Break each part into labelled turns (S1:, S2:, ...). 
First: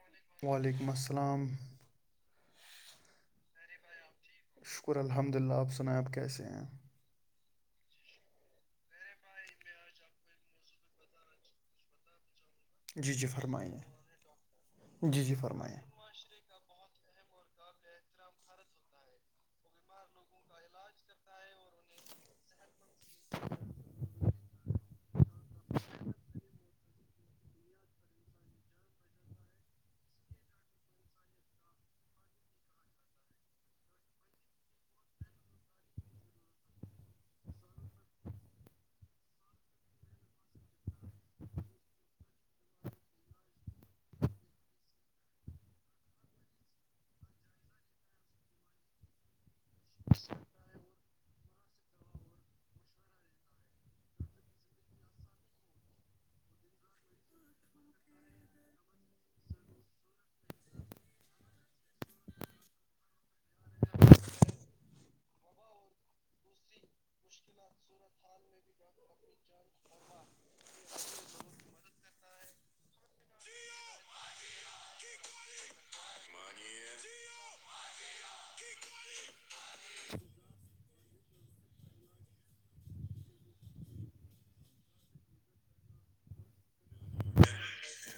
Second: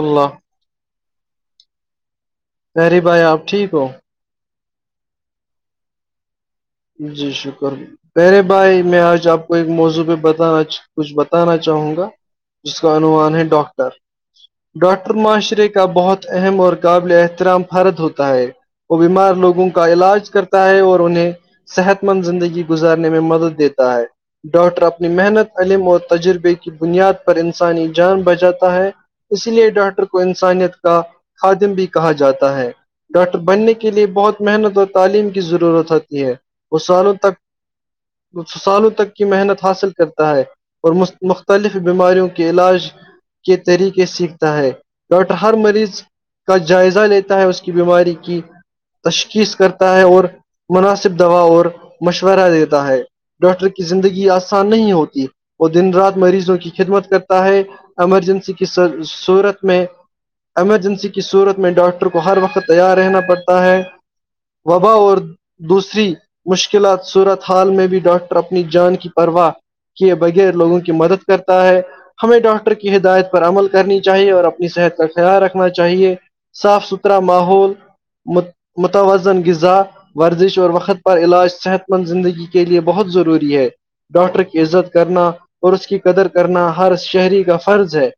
S1: اللہ
S2: وعلیکم السلام
S1: یریے بھائی آپ ٹھیک ہو
S2: شکر الحمد للہ آپ سنیں آپ کیسے ہیں
S1: جی شکر اہرے بھائی میں آج آپ کو ایک موضوع بتانا کچھ بتانا چاہوں گا جس کا
S2: جی جی
S1: عوومان ہے
S2: فرمائیے
S1: ڈاکٹر ڈاکٹر
S2: جی جی
S1: معاشرے
S2: فرمائیے
S1: کا بہت اہم اور قابل احترام فرد ہوتا ہے وہ بیمار لوگوں کا علاج کرتا ہے اور انہیں صحت مند زندگی گزارنے میں مدد دیتا ہے ڈاکٹر اپنی محنت علم اور تجربے کی بنیاد پر انسانی جان بچاتا ہے اس لیے ڈاکٹر کو انسانیت کا خادم بھی کہا جاتا ہے ڈاکٹر بننے کے لیے بہت محنت اور تعلیم کی ضرورت ہوتی ہے وہ سالوں تک کچ سالوں تک کی محنت حاصل کرتا ہے اور مختلف بیماریوں کے علاج کے طریقے سیکھتا ہے ڈاکٹر ہر مریض کا جائزہ لیتا ہے اس کی بیماری کی تشخیص کرتا ہے اور مناسب دوا اور مشورہ دیتا ہے ڈاکٹر کی زندگی آسان نہیں ہوتی وہ دن رات مریضوں کی خدمت کرتا ہے ایمرجنسی کی صورت میں ایمرجنسی کی صورت میں ڈاکٹر کو ہر وقت تیار رہنا پڑتا ہے وبا اور دوسری مشکلات صورت حال میں بھی ڈاکٹر اپنی جان کی پرواہ کیے بغیر لوگوں کی مدد کرتا ہے ہمیں ڈاکٹر کی ہدایت پر عمل کرنی چاہیے اور اپنی صحت کا خیال رکھنا چاہیے صاف ستھرا ماحولت متوازن غذا ورزش اور وقت پر علاج صحت مند زندگی کے لیے بہت ضروری ہے ڈاکٹر کی عزت کرنا اور اس کی قدر کرنا ہر شہری کا فرض ہے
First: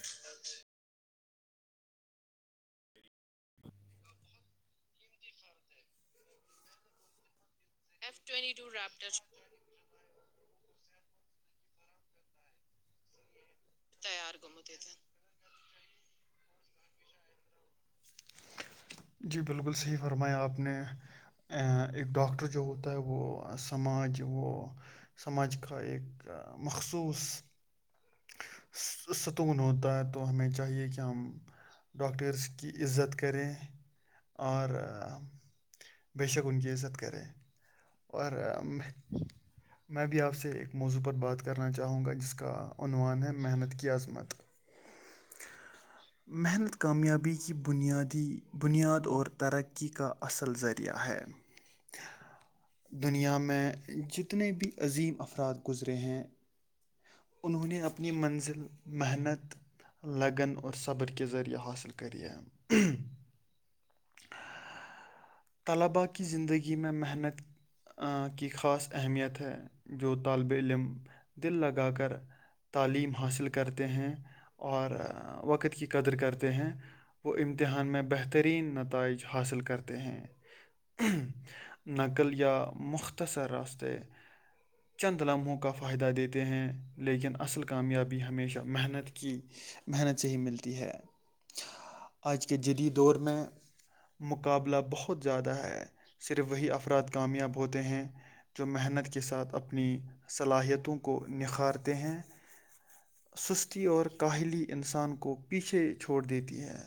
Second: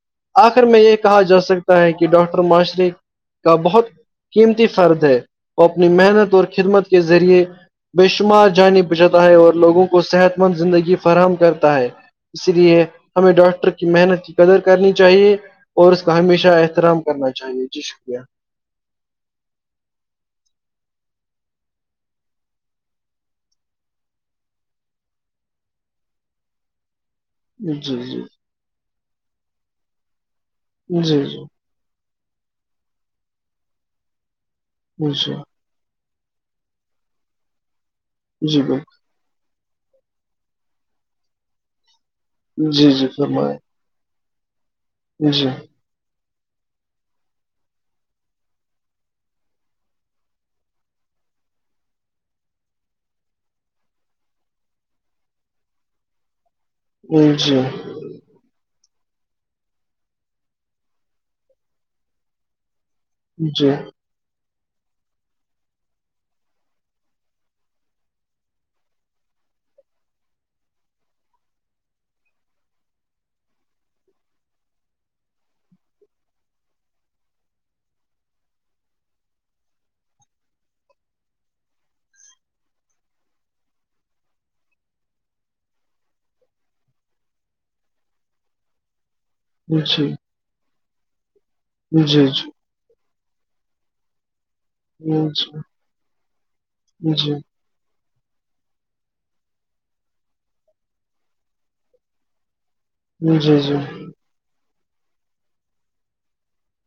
S1: آخر میں یہ کہا جا سکتا ہے کہ ڈاکٹر معاشرے کا کا بہت قیمتی فرد ہے وہ اپنی محنت اور خدمت سے کے ذریعے بے شمار جانے بچا تھا جاتا ہے اور لوگوں کو صحت مند زندگی فراہم کرتا ہے اس لیے ہمیں ڈاکٹر کے کی محنت کی قدر کرنی چاہیے اور اس کا ہمیشہ احترام کرنا چاہیے جی شکریہ
S2: جی بالکل صحیح فرمایا آپ نے اہ، ایک ڈاکٹر جو ہوتا ہے وہ سماج وہ سماجھ کا ایک مخصوص
S1: جی جی
S2: ستون ہوتا ہے تو ہمیں چاہیے کہ
S1: جی
S2: ہم
S1: جی
S2: ڈاکٹرس کی عزت کریں اور اہ،
S1: اچھا
S2: بے شک ان کی عزت کرے اور
S1: جی بالکل
S2: میں بھی آپ سے ایک موضوع پر بات کرنا چاہوں گا جس کا
S1: جی جی
S2: عنوان ہے
S1: فرمائیں
S2: محنت کی عظمت
S1: جی
S2: محنت کامیابی کی بنیادی بنیاد اور ترقی کا اصل ذریعہ ہے دنیا میں جتنے بھی عظیم افراد گزرے ہیں
S1: جی جی
S2: انہوں نے اپنی منزل محنت لگن اور صبر کےہ ذریعہ حاصل کرے ہم
S1: جی
S2: طلباء کی زندگی میں محنت کی خاص اہمیت ہے جو طالب علم دل لگا کر تعلیم حاصل کرتے ہیں اور وقت کی قدر کرتے ہیں وہ امتحان میں بہترین نتائج حاصل کرتے ہیں نقل یا مختصر راستتے چند لمحوں کا فائدہ دیتے ہیں لیکن اصل کامیابی ہمیشہ محنت کی
S1: جی
S2: محنت سے ہی ملتی ہے
S1: جی جی جی
S2: آج کے جدید دور میں مقابلہ
S1: جی
S2: بہت زیادہ ہے صرف وہی افراد
S1: جی جی جی
S2: کامیاب ہوتے ہیں جو محنت کے ساتھ اپنی صلاحیتوں کو نکھارتے ہیں
S1: جی جی جی جی
S2: سستی اور کاہلی انسان کو پیچھے چھوڑ دیتی ہے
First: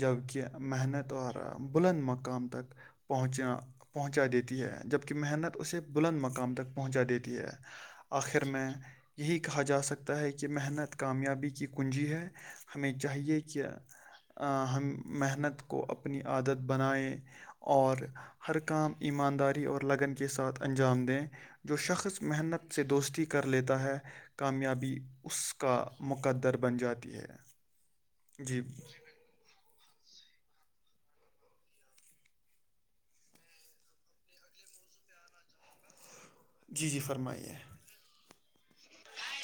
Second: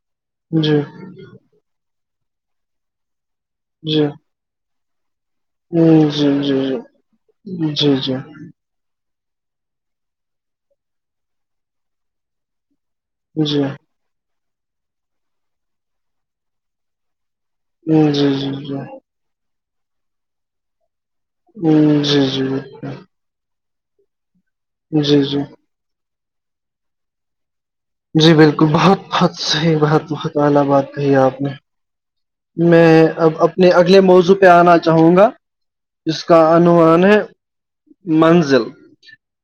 S2: جبک کہ محنت اور بلند مقام تک پہنچنا پہنچا دیتی ہے جبکہ محنت اسے بلند مقام تک پہنچا دیتی ہے آخر میں یہی کہا جا سکتا ہے کہ محنت کامیابی کی کنجی ہے ہمیں چاہیے کہ ہم محنت کو اپنی عادت بنائیں اور
S1: جی جی
S2: ہر
S1: جی
S2: کاہ ایمانداری اور لگن کے ساتھ انجام دیں جو
S1: جی
S2: شخص
S1: جی
S2: محنت سے
S1: بالکل
S2: دوستی کے کر لیتا ہے کامیابی
S1: جی جی
S2: اس کا مقدر بن جاتی ہے
S1: ح جی بالکل بہت بہت صحیح بہت بہت اعلی بات کہی اپ نے میں اب اپنے اگلے موضوع پہ آنا چاہوں گا اس کا
S2: جی جی
S1: انووان ہے
S2: فرمائیے
S1: منزل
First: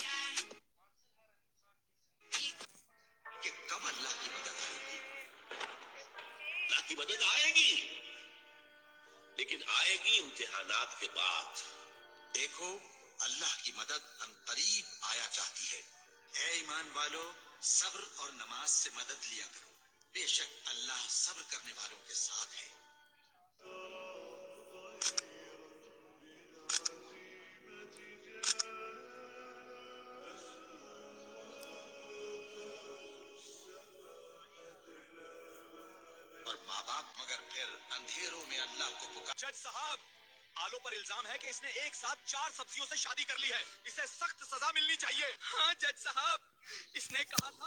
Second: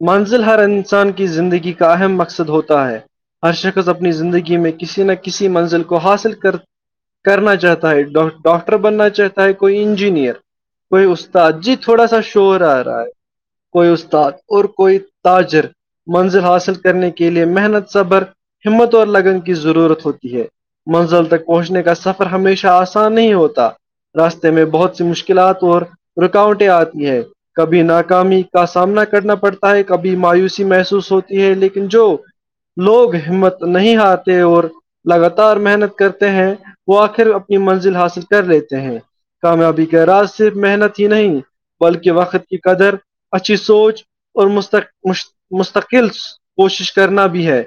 S1: منزل ہر انسان کی زندگی کا اہم مقصد ہوتا ہے ہر شخص اپنی زندگی میں کسی نہ کسی منزل کو حاصل کرتے کرنا چاہتا ہے ڈاکٹر بننا چاہتا ہے کوئی انجینئر کوئی استاد جی تھوڑا سا شوور آ رہا ہے کوئی استاد اور کوئی تاجر منزل حاصل کرنے کے لئے محنت صبر ہمت اور لگن کی ضرورت ہوتی ہے منزل تک
S2: کرنے والوں کے ساتھ ہیں
S1: ا نہیں ہوتا راستے میں بہت سی مشکلات اور رکاوٹیں آتی ہیں کبھی نہ اکامی کا سامنا کرنا پڑتا ہے کبھی مایوسی محسوس ہوتی ہے لیکن جو لوگ ہمت نہیں ہارتے اور لگاتار محنت کرتے ہیں وہ آخر منزل حاصل کر لیتے ہیں کامیابی کے راز صرف محنت ہی نہیں بلکہ وقت کی قدر اچھی سوچ اور مست مستقل کوشش کرنا بھی ہے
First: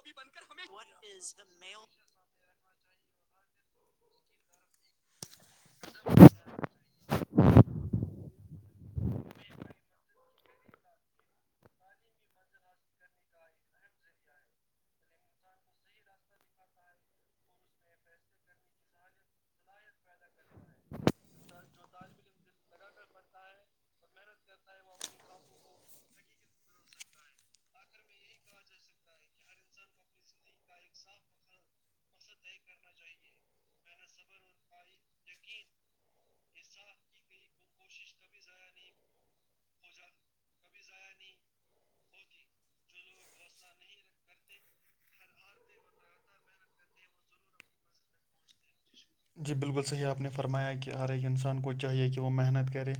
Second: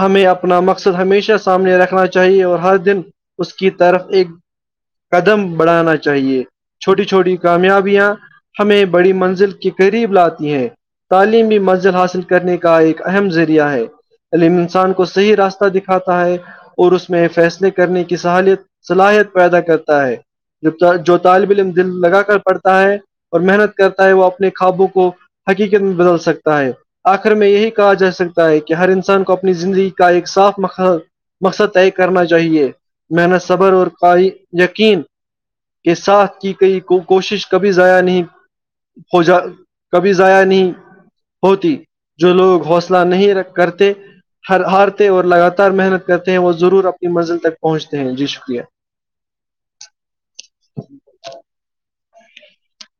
S1: ہمیں اپنا مقصد ہمیشہ سامنے رکھنا چاہیے چاہیے اور ہر دن اس کی طرف ایک قدم بڑھانا چاہیے چھوٹی چھوٹی کامیابیاں ہمیں بڑی منزل کے قریب لاتی ہیں تعلیمی منزل حاصل کرنے کا ایک اہم ذریعہ ہے عم انسان کو صحیح راستہ دکھاتا ہے اور اس میں فیصلے کرنے کی صہالیت صلاحیت پیدا کرتا ہے جو طالب علم دل لگا کر پڑھتا ہے اور محنت کرتا ہے وہ اپنے خوابوں کو حقیقت میں بدل سکتا ہے آخر میں یہی کہا جا سکتا ہے کہ ہر انسان کو اپنی زندگی کا ایک صاف مق مقصد طے کرنا چاہیے محنت صبر اور یقین کے ساتھ کی گئی کوشش کبھی ضائع نہیں ہو جا کبھی جضاائیا نہیں ہوتی جو لوگ حوصلہ نہیں رکھ کرتے ہ ہارتے اور لگاتار محنت کرتے ہیں وہ ضرور اپنی منزل تک پہنچتے ہیں جی شکریہ
S2: جی بالکل صحیح آپ نے فرمایا کہ ہر ایک انسان کو چاہیے کہ وہ محنت کرے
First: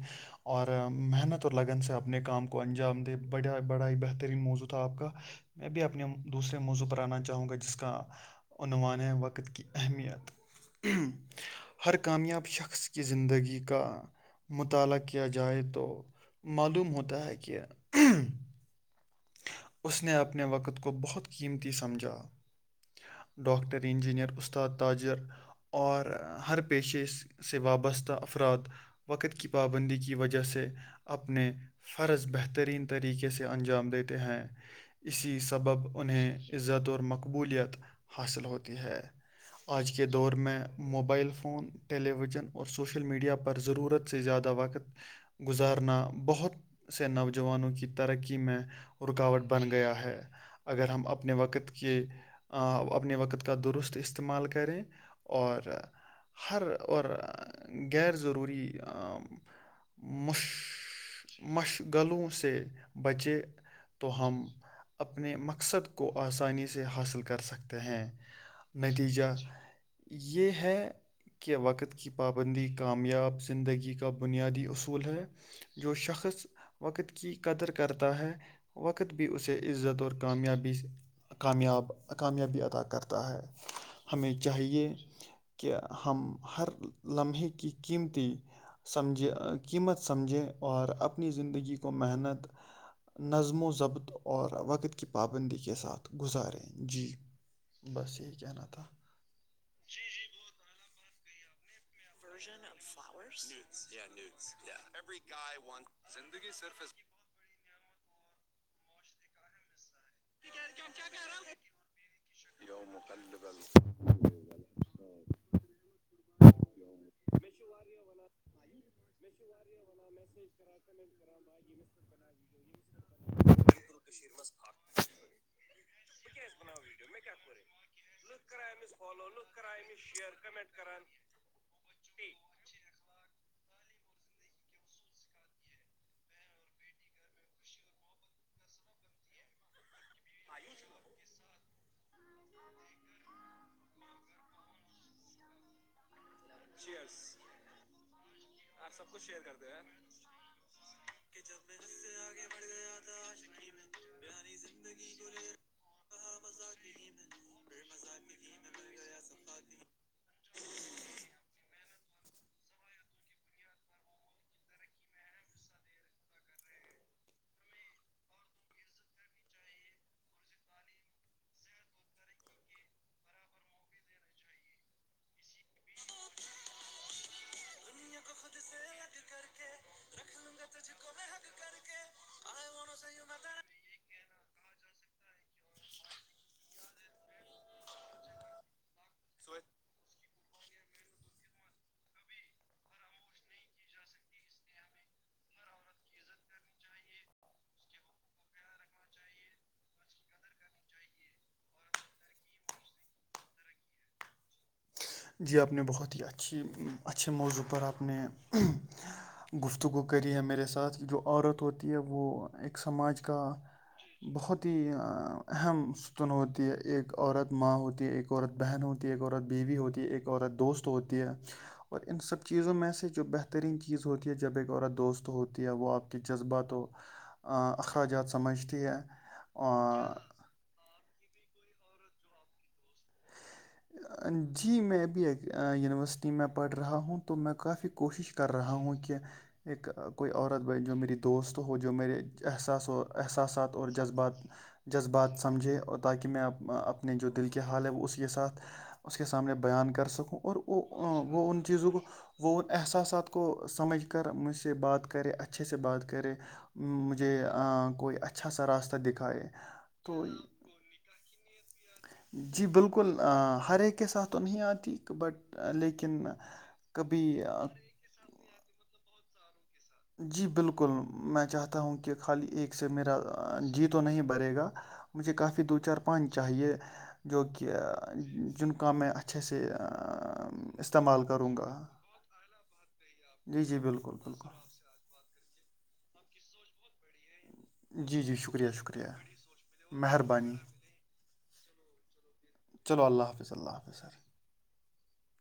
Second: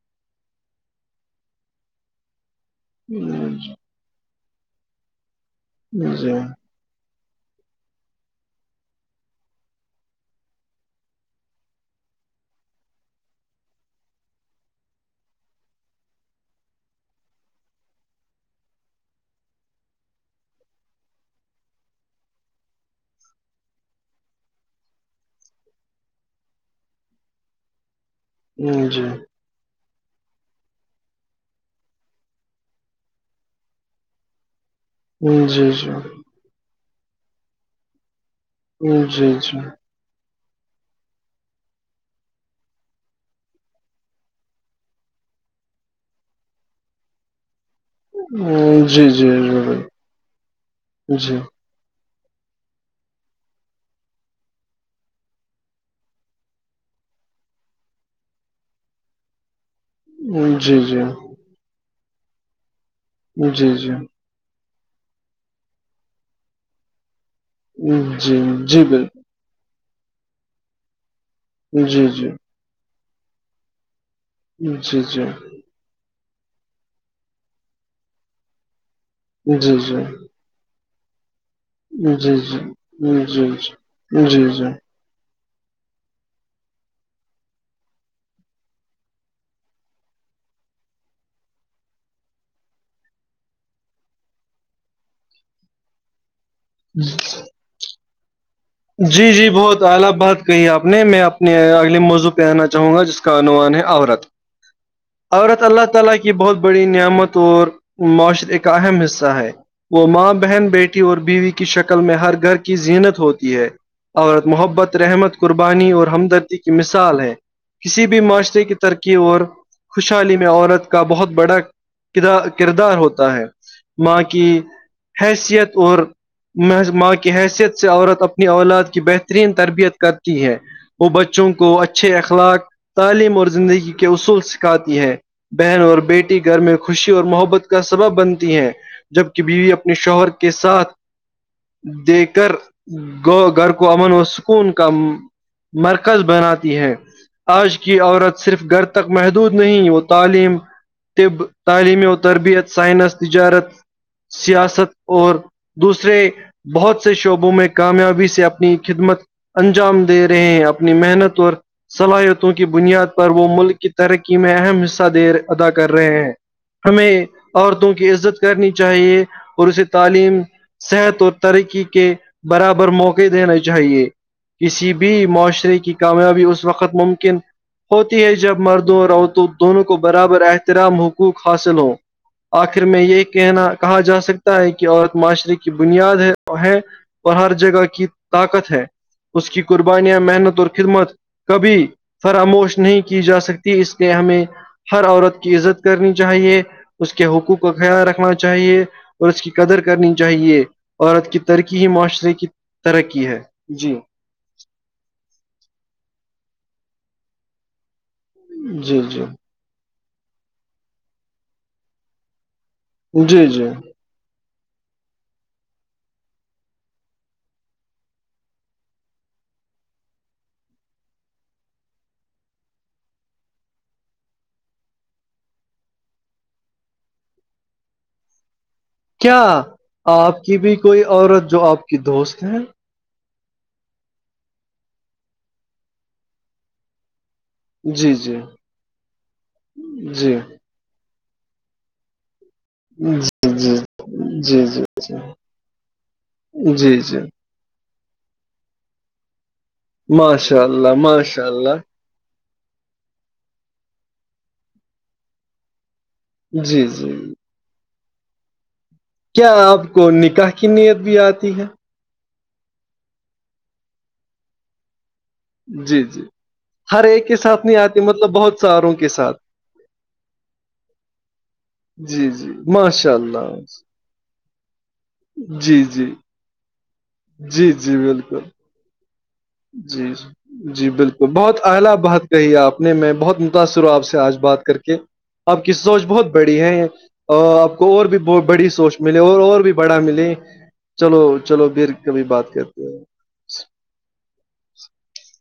S2: اور محنت اور لگن سے اپنے کام کو کو انجام دے
S1: جی
S2: بڑ بڑا ہی بہترین موضوع تھا آپ کا میں بھی اپنے
S1: جی
S2: دوسرے موضوع پراننا چاہوں گا جس کا عنوان ہے وقت کی اہمیت ہر کامیاب شخص کی زندگی کا مطالعہ کیا جائے تو معلوم ہوتا ہے کہ اس نے اپنے وقت کو بہت قیمتی سمجھا ڈاکٹر انجینر استاد تاجر اور ہر پیشے سے وابستہ افراد
S1: جی جی
S2: وقت کی پابندی کی وجہ سے اپنے فرض بہترین طریقے سے انجام دیتے ہیں
S1: جی
S2: اسی
S1: جی جی
S2: سبب انہیں عزت اور مقبولیت حاصل ہوتی ہے
S1: جی جی
S2: آج کی کے دور میں موبائل فون ٹیلی ویژن اور سوشل میڈیا پر ضرورت سے زیادہ وقت گزارنا بہت سے نوجوانوں کی ترقی میں
S1: جی جی
S2: رکاوٹ بن گیا ہے اگر ہم اپنے وقت وقت کے اپنے وقت کا درست استعمال کریں اور ہر اور غیرضروری
S1: جی جی
S2: مشغلوں سے بچے
S1: جی جی
S2: تو ہم اپنے مقصد کو آسانی سے حاصل کر سکتے ہیں ہیں
S1: جی جی بل
S2: نتیجہ یہ ہے کہ وقت
S1: جی
S2: کی
S1: جی جی
S2: پابندی کامیاب زندگی کا بنیادی
S1: جی جی
S2: اصول ہے جو شخص وقت کی قدر کرتا ہے وقت بھی اسے
S1: جی جی جی
S2: عزت اور کامیابی سے کامیاب کامیابی ادا کرتا ہے
S1: جی
S2: ہمیں
S1: جی جی
S2: چاہیے کہ ہم ہر لمحے کی قیمتی سمجھے قیمت سمجھیں اور اپنی زندگی کو محنت نظم و ضبط اور وقت کی پابندی کے ساتھ گزاریں جی بس یہی کہ ن تھا
S1: جی جی بہت اعلی بات کہی آپ نے میں اپنے موضوع پہ آنا چاہوں گا جس کا عنوان ہے عورت عورت اللہ تعالی کی بہت بڑی نعمت تو معاشر ایک اہم حصہ ہے وہ ماں بہن بیٹی اور بیوی کی شکل میں ہر گھر کی زینت ہوتی ہے عورت محبت رحمت قربانی اور ہمدردی کی مثال ہے کسی بھی معاشرے کی ترقی اور خوشحالی میں عورت کا بہت بڑا کردار ہوتا ہے ماں کی حیثیت اور ماں کی حیثیت سے عورت اپنی اولاد کی بہترین تربیت کرتی ہے وہ بڑ بچوں کو اچھے اخلاق تعلیم اور زندگی اصول سکھاتی ہیں بہن اور بیٹی گھر میں خوشی اور محبت کا سبب بنتی ہیں جبک بیوی اپنے شوہر کے ساتھ دیکے کر گھر کو امن وہ سکون کا مرکز بناتی ہے آج کی عورت صرف گھر تک محدود نہیں وہ تعلیم
S2: کہ
S1: طب
S2: جب میں ج
S1: تعلیمی
S2: سے
S1: و
S2: آگے بڑھ
S1: تربیت
S2: گیا
S1: سائنس
S2: تھا
S1: تجارت
S2: میں پیاری
S1: سیاست
S2: زندگی
S1: اور
S2: بے
S1: دوسرے بہت سے شعبوں میں کامیابی سے اپنی خدمت انجام دے رہے ہیں اپنی محنت اور صلاحیتوں کی بنیاد پر وہ ملک کی ترقی میں اہم حصہ دے ادا کر رہے ہیں ہمیں عورتوں کی عزت کرنی چاہیے اور اسے تعلیم صحت اور ترقی کے برابر موقع دنے چاہیے کسی بھی معاشرے کی کامیابی اس وقت ممکن ہوتی ہے جب مردوں اور عورتوں دونوں کو برابر احترام حقوق حاصل ہوں آخر میں یہ کہنا دینا کہا جا سکتا ہے کہ عورت معاشرے کی بنیاد ہے ہے اور ہر جگہ کی طاقت ہے اس کی قربانیاں محنت اور خدمت کبھی فراموش نہیں کی جا سکتی اس کے ہمیں ہر عورت کی عزت کرنی چاہیے اس کے حقوق کا خیال رکھنا چاہیے اور اس کی قدر کرنی چاہیے عورت کی ترقی ہی معاشرے کی ترقی ہے جی
S2: جی آپ نے بہت ہی اچھی اچھے موضوع پر اپپ نے
S1: جی جی
S2: گفتگو کری ہے میرے ساتھ جو عورت ہوتی ہے وہ ایک سماج کا
S1: جی جی
S2: بہت ہی اہم ستون ہوتی ہے ایک عورت ماں ہوتی ہے ایک ایک عورت بہن ہوتی ہے ایک عورت بیوی ہوتی ہے ایک عورت دوست ہوتی ہے اور ان سب چیزوں میں سے جو بہترین چیز ہوتی ہے جب ایک عورت دوست ہوتی ہے وہ آپ کی جذبات و اخراجات سمجھتی ہے
S1: کیا
S2: آ،
S1: آپ کی بھی کوئی عورت جو آپ کی دوست ہے
S2: جی میں ابھی ایک یونیورسٹی میں پڑھ رہا ہوں تو میں کافی
S1: جی
S2: کوشش
S1: جی
S2: کر رہا ہوں کہ ایک کوئی
S1: جی
S2: عورت جو میری دوست ہو جو میرے احساس و
S1: جی جی
S2: احساسات اور جذبات
S1: جی جی
S2: جذبات
S1: جی
S2: سمجھے اور تاکہ میں
S1: جی
S2: اپنے
S1: جی
S2: جو دل کی حال ہے وہ اس کے ساتھ اس کے سامنے بیان کر سکوں اور
S1: ماشاء اللہ ماشاء
S2: وہ ان
S1: اللہ
S2: چیزوں کو وہ ان احساسات کو سمجھ کر مجھ سے بات کرے اچھے سے بات کرے
S1: جی جی
S2: مجھے کوئی اچھا سا راستہ دکھائے
S1: کیا آپ کو
S2: تو
S1: نکاح کی نیت بھی آتی ہے
S2: جی بالکل ہر ایک کے ساتھ تو نہیں آتی بٹ
S1: جی جی
S2: لیکن
S1: ہر
S2: کبھی
S1: ایک کے ساتھ نہیں آتی مطلب بہت ساروں کے ساتھ
S2: جی بالکل میں چاہتا ہوں کہ
S1: جی
S2: خالی
S1: جی
S2: ایک سے
S1: ماشاء
S2: میرا
S1: اللہ
S2: جی تو نہیں برے گا مجھے کافی دو
S1: جی
S2: چار
S1: جی
S2: پانچ چاہیے جو کہ
S1: جی جی بالکل
S2: جن کا میں اچھ
S1: جی جی جی بالکل بہت
S2: کروں گا
S1: الا بات کہی آپ نے میں بہت
S2: جی جی
S1: متاثر ہوں آپ
S2: بالکل
S1: سے آج بات
S2: بالکل
S1: کر کے آپ کی سوچ بہت بڑی ہے اور آپ کو اور بھی
S2: جی جی
S1: بڑی
S2: شکریہ
S1: سوچ
S2: شکریہ
S1: ملے اور اور بھی بڑا ملے
S2: مہربانی
S1: چلو چلو بھر کبھی بات کرتے ہیں
S2: چلو اللہ حافظ اللہ حافظ
S1: [inaudible]